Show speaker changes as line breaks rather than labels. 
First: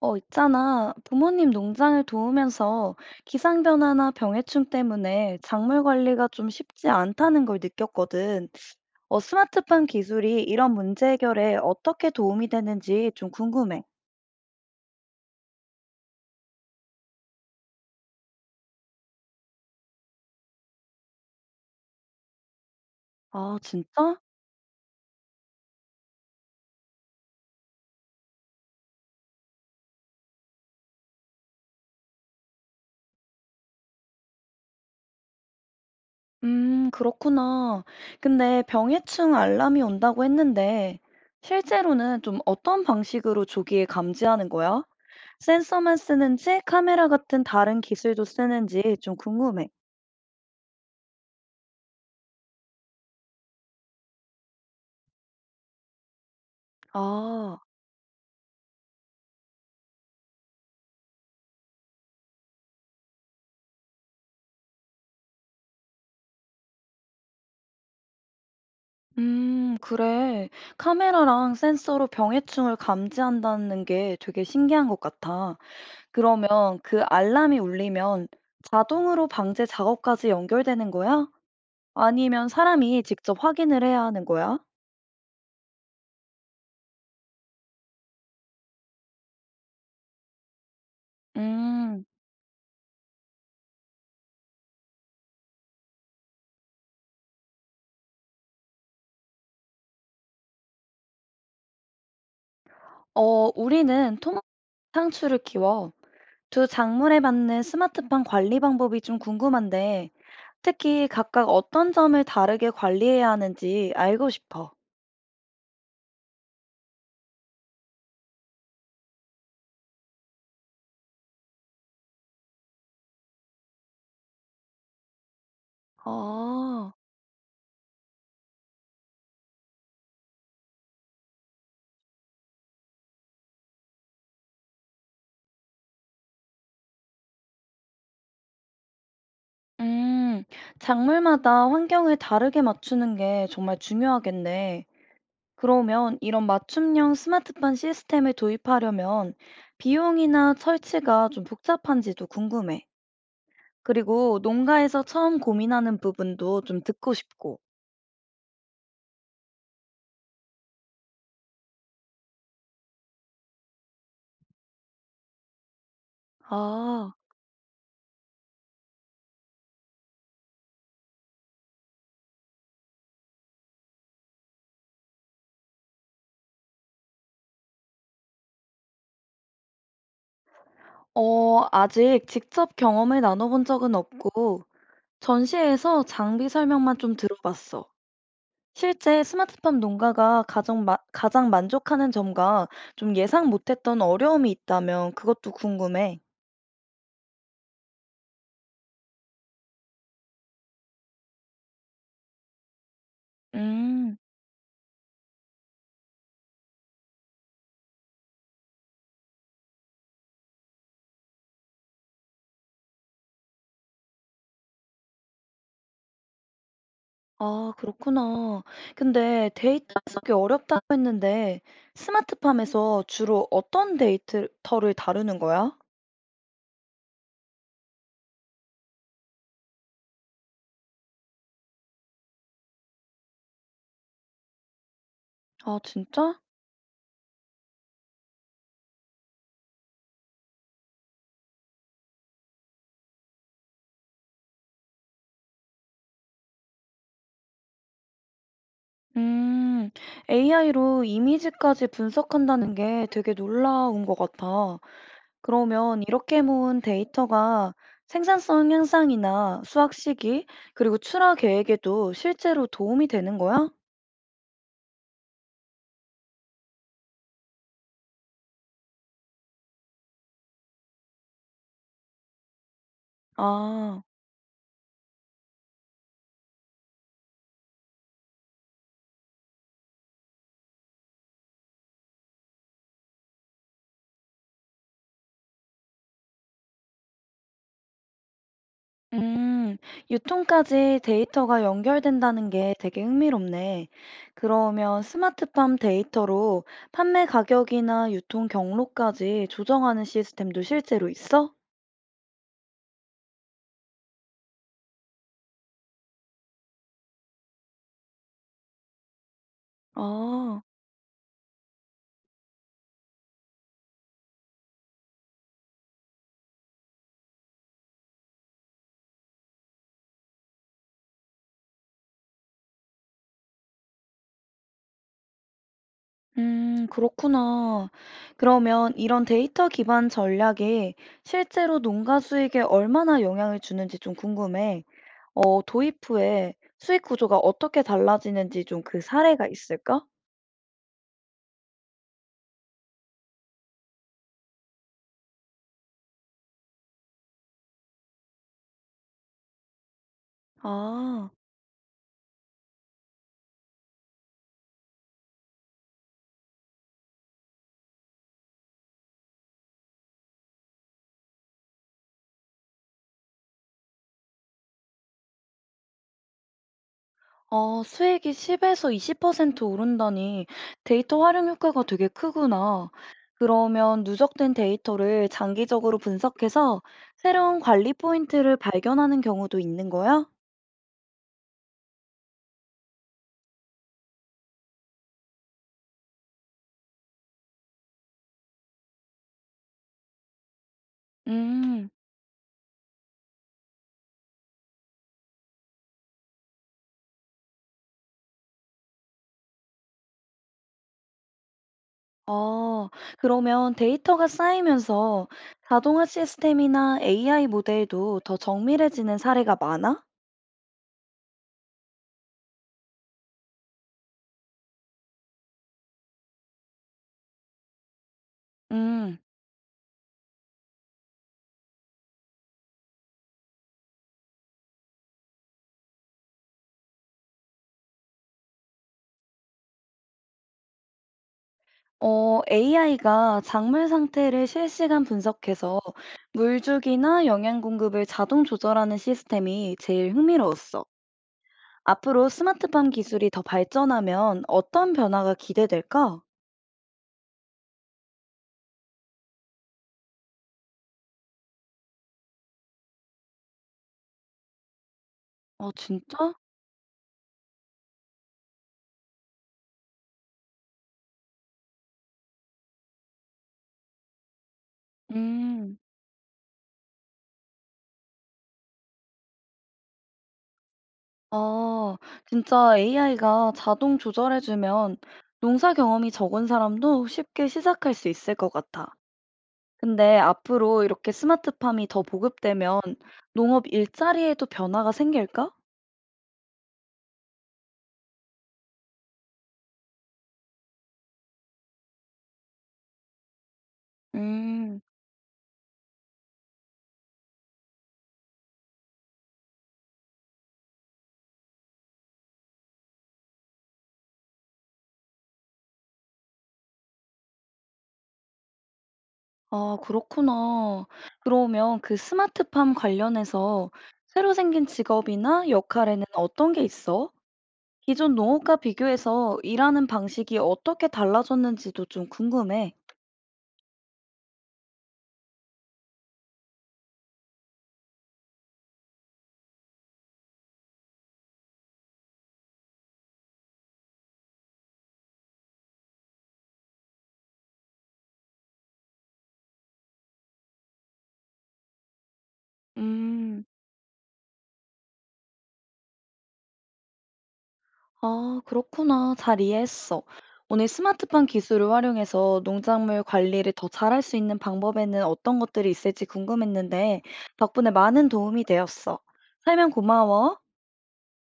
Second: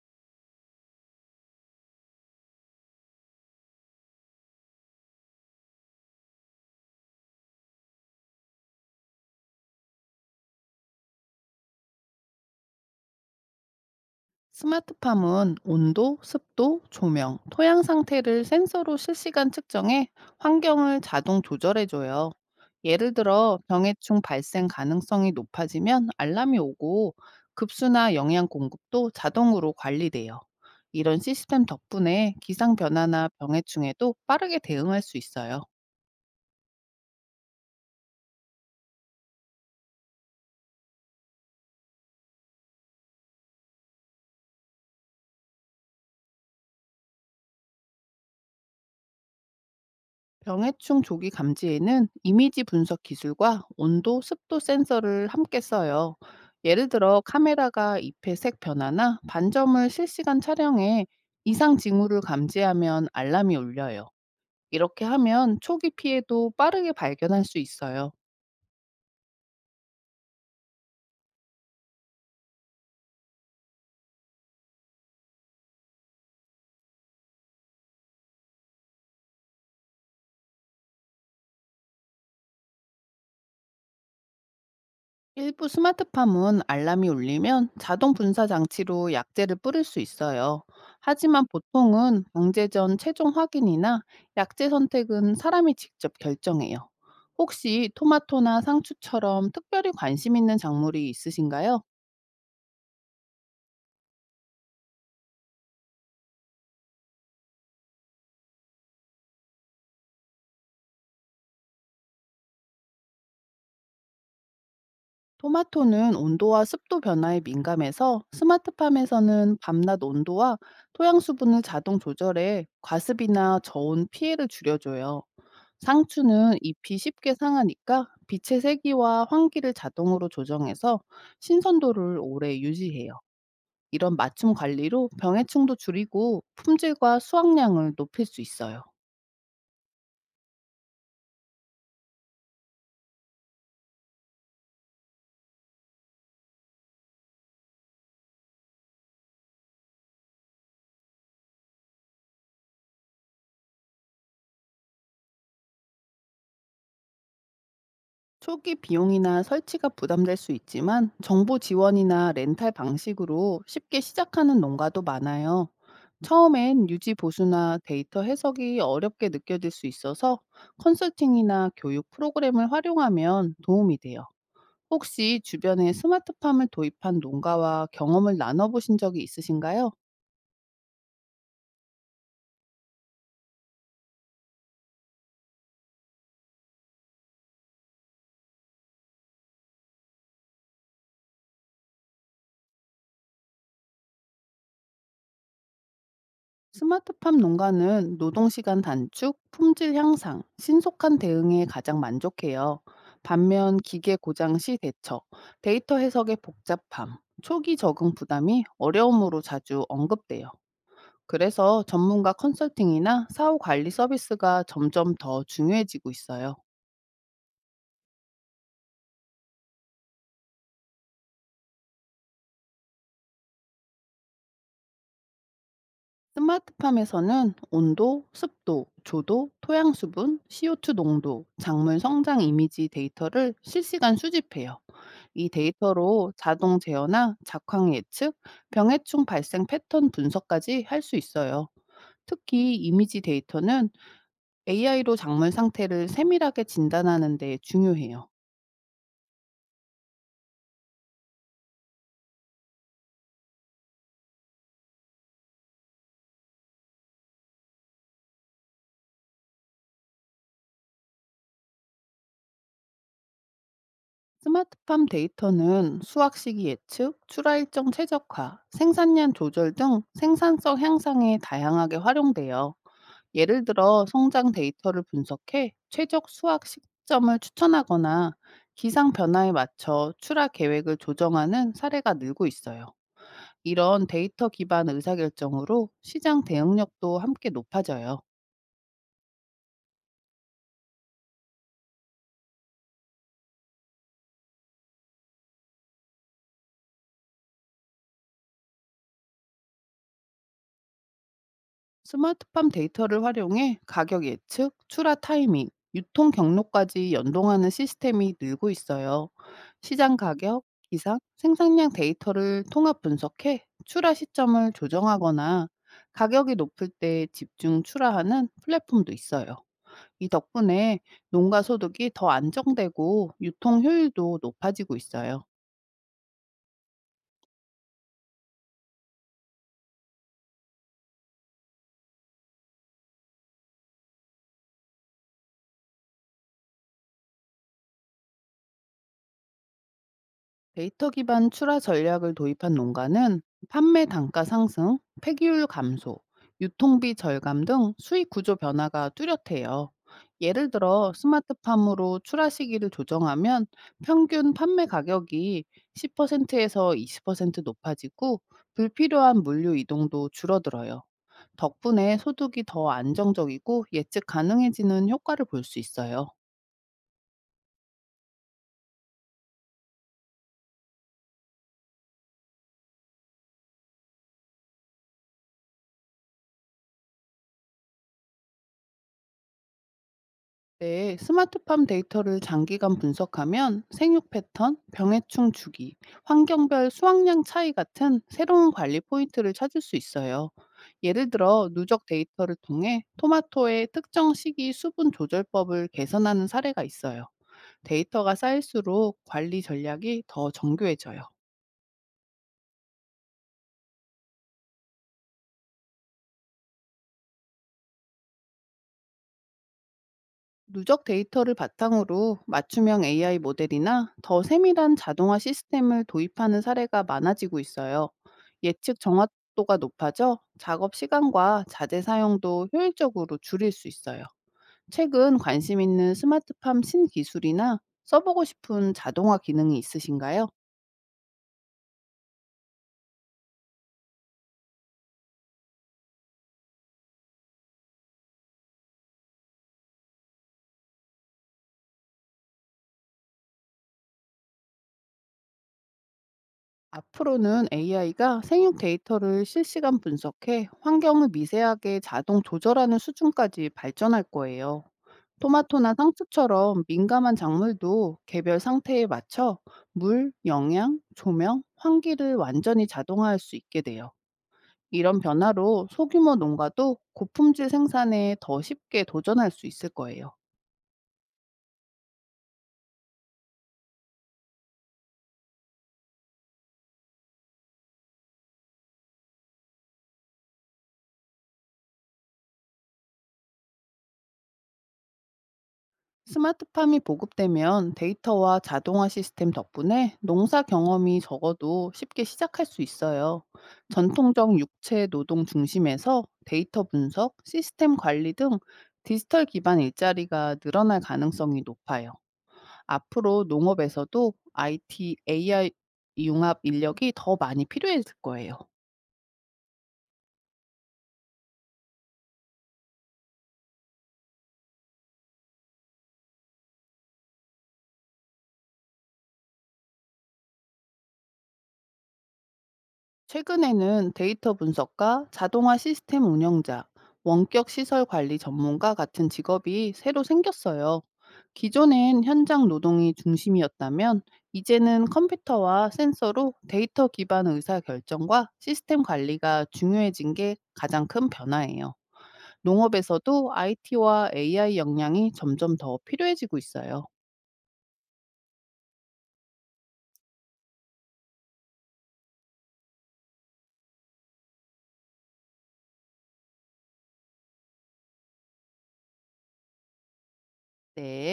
있잖아. 부모님 농장을 도우면서 기상변화나 병해충 때문에 작물 관리가 좀 쉽지 않다는 걸 느꼈거든. 스마트팜 기술이 이런 문제 해결에 어떻게 도움이 되는지 좀 궁금해.
스마트팜은 온도, 습도, 조명, 토양 상태를 센서로 실시간 측정해 환경을 자동 조절해줘요. 예를 들어
아,
병해충
진짜?
발생 가능성이 높아지면 알람이 오고 급수나 영양 공급도 자동으로 관리돼요. 이런 시스템 덕분에 기상 변화나 병해충에도 빠르게 대응할 수 있어요.
그렇구나. 근데 병해충 알람이 온다고 했는데 실제로는 좀 어떤 방식으로 조기에 감지하는 거야? 센서만 쓰는지 카메라 같은 다른 기술도 쓰는지 좀 궁금해.
병해충 조기 감지에는 이미지 분석 기술과 온도, 습도 센서를 함께 써요. 예를 들어
아.
카메라가 잎의 색 변화나 반점을 실시간 촬영해 이상 징후를 감지하면 알람이 울려요. 이렇게 하면 초기 피해도 빠르게 발견할 수 있어요.
그래. 카메라랑 센서로 병해충을 감지한다는 게 되게 신기한 것 같아. 그러면 그 알람이 울리면 자동으로 방제 작업까지 연결되는 거야? 아니면 사람이 직접 확인을 해야 하는 거야?
일부 스마트팜은 알람이 울리면 자동 분사 장치로 약제를 뿌릴 수 있어요. 하지만
음.
보통은 방제 전 최종 확인이나 약제 선택은 사람이 직접 결정해요. 혹시 토마토나 상추처럼 특별히 관심 있는 작물이 있으신가요?
어, 우리는 토토 상추를 키워. 두 작물에 맞는 스마트팜 관리 방법이 좀 궁금한데, 특히 각각 어떤 점을 다르게 관리해야 하는지 알고 싶어.
토마토는 온도와 습도 변화에 민감해서 스마트팜에서는 밤낮 온도와 토양 수분을 자동 조절해 과습이나 저온 피해를 줄여줘요. 상추는
아.
잎이 쉽게 상하니까 빛의 세기와 환기를 자동으로 조정해서 신선도를 오래 유지해요. 이런 맞춤 관리로 병해충도 줄이고 품질과 수확량을 높일 수 있어요.
음, 작물마다 환경을 다르게 맞추는 게 정말 중요하겠네. 그러면 이런 맞춤형 스마트팜 시스템을 도입하려면 비용이나 설치가 좀 복잡한지도 궁금해. 그리고 농가에서 처음 고민하는 부분도 좀 듣고 싶고.
초기 비용이나 설치가 부담될 수 있지만 정부 지원이나 렌탈 방식으로 쉽게 시작하는 농가도 많아요. 처음엔
아.
유지 보수나 데이터 해석이 어렵게 느껴질 수 있어서 컨설팅이나 교육 프로그램을 활용하면 도움이 돼요. 혹시 주변에 스마트팜을 도입한 농가와 경험을 나눠보신 적이 있으신가요?
아직 직접 경험을 나눠본 적은 없고, 전시회에서 장비 설명만 좀 들어봤어. 실제 스마트팜 농가가 가장 만족하는 점과 좀 예상 못했던 어려움이 있다면 그것도 궁금해.
스마트팜 농가는 노동시간 단축, 품질 향상, 신속한 대응에 가장 만족해요. 반면 기계
음.
고장 시 대처, 데이터 해석의 복잡함, 초기 적응 부담이 어려움으로 자주 언급돼요. 그래서 전문가 컨설팅이나 사후 관리 서비스가 점점 더 중요해지고 있어요.
아, 그렇구나. 근데 데이터 해석이 어렵다고 했는데 스마트팜에서 주로 어떤 데이터를 다루는 거야?
스마트팜에서는 온도, 습도, 조도, 토양 수분, CO2 농도, 작물 성장 이미지 데이터를 실시간 수집해요. 이
아,
데이터로
진짜?
자동 제어나 작황 예측, 병해충 발생 패턴 분석까지 할 수 있어요. 특히 이미지 데이터는 AI로 작물 상태를 세밀하게 진단하는 데 중요해요.
음, AI로 이미지까지 분석한다는 게 되게 놀라운 것 같아. 그러면 이렇게 모은 데이터가 생산성 향상이나 수학 시기, 그리고 출하 계획에도 실제로 도움이 되는 거야?
스마트팜 데이터는 수확 시기 예측, 출하 일정 최적화, 생산량 조절 등 생산성 향상에 다양하게 활용돼요. 예를
아.
들어 성장 데이터를 분석해 최적 수확 시점을 추천하거나 기상 변화에 맞춰 출하 계획을 조정하는 사례가 늘고 있어요. 이런 데이터 기반 의사결정으로 시장 대응력도 함께 높아져요.
음, 유통까지 데이터가 연결된다는 게 되게 흥미롭네. 그러면 스마트팜 데이터로 판매 가격이나 유통 경로까지 조정하는 시스템도 실제로 있어?
스마트팜 데이터를 활용해 가격 예측, 출하 타이밍, 유통 경로까지 연동하는 시스템이 늘고 있어요. 시장
아.
가격, 기상, 생산량 데이터를 통합 분석해 출하 시점을 조정하거나 가격이 높을 때 집중 출하하는 플랫폼도 있어요. 이 덕분에 농가 소득이 더 안정되고 유통 효율도 높아지고 있어요.
그렇구나. 그러면 이런 데이터 기반 전략이 실제로 농가 수익에 얼마나 영향을 주는지 좀 궁금해. 도입 후에 수익 구조가 어떻게 달라지는지 좀 그 사례가 있을까?
데이터 기반 출하 전략을 도입한 농가는 판매 단가 상승, 폐기율 감소, 유통비 절감 등 수익 구조 변화가 뚜렷해요. 예를 들어
아.
스마트팜으로 출하 시기를 조정하면 평균 판매 가격이 10%에서 20% 높아지고 불필요한 물류 이동도 줄어들어요. 덕분에 소득이 더 안정적이고 예측 가능해지는 효과를 볼 수 있어요.
수익이 10에서 20% 오른다니 데이터 활용 효과가 되게 크구나. 그러면 누적된 데이터를 장기적으로 분석해서 새로운 관리 포인트를 발견하는 경우도 있는 거야?
네, 스마트팜 데이터를 장기간 분석하면 생육 패턴, 병해충 주기, 환경별 수확량 차이 같은 새로운 관리 포인트를 찾을 수 있어요. 예를 들어
음.
누적 데이터를 통해 토마토의 특정 시기 수분 조절법을 개선하는 사례가 있어요. 데이터가 쌓일수록 관리 전략이 더 정교해져요.
아, 그러면 데이터가 쌓이면서 자동화 시스템이나 AI 모델도 더 정밀해지는 사례가 많아?
누적 데이터를 바탕으로 맞춤형 AI 모델이나 더 세밀한 자동화 시스템을 도입하는 사례가 많아지고 있어요. 예측
음,
정확도가 높아져 작업 시간과 자재 사용도 효율적으로 줄일 수 있어요. 최근 관심 있는 스마트팜 신기술이나 써보고 싶은 자동화 기능이 있으신가요?
AI가 작물 상태를 실시간 분석해서 물주기나 영양 공급을 자동 조절하는 시스템이 제일 흥미로웠어. 앞으로 스마트팜 기술이 더 발전하면 어떤 변화가 기대될까?
앞으로는 AI가 생육 데이터를 실시간 분석해 환경을 미세하게 자동 조절하는 수준까지 발전할 거예요.
어,
토마토나
진짜?
상추처럼 민감한 작물도 개별 상태에 맞춰 물, 영양, 조명, 환기를 완전히 자동화할 수 있게 돼요. 이런
음.
변화로 소규모 농가도 고품질 생산에 더 쉽게 도전할 수 있을 거예요.
아, 진짜 AI가 자동 조절해 주면 농사 경험이 적은 사람도 쉽게 시작할 수 있을 것 같아. 근데 앞으로 이렇게 스마트팜이 더 보급되면 농업 일자리에도 변화가 생길까?
스마트팜이 보급되면 데이터와 자동화 시스템 덕분에 농사 경험이 적어도 쉽게 시작할 수 있어요. 전통적
음.
육체 노동 중심에서 데이터 분석, 시스템 관리 등 디지털 기반 일자리가 늘어날 가능성이 높아요. 앞으로 농업에서도 IT, AI 융합 인력이 더 많이 필요해질 거예요.
아, 그렇구나. 그러면 그 스마트팜 관련해서 새로 생긴 직업이나 역할에는 어떤 게 있어? 기존 농업과 비교해서 일하는 방식이 어떻게 달라졌는지도 좀 궁금해.
최근에는 데이터 분석가, 자동화 시스템 운영자, 원격 시설 관리 전문가 같은 직업이 새로 생겼어요. 기존엔 현장 노동이 중심이었다면 이제는 컴퓨터와 센서로 데이터 기반 의사 결정과 시스템 관리가 중요해진 게 가장 큰 변화예요.
음.
농업에서도 IT와 AI 역량이 점점 더 필요해지고 있어요.
아, 그렇구나. 잘 이해했어. 오늘 스마트팜 기술을 활용해서 농작물 관리를 더 잘할 수 있는 방법에는 어떤 것들이 있을지 궁금했는데, 덕분에 많은 도움이 되었어. 설명 고마워.
네.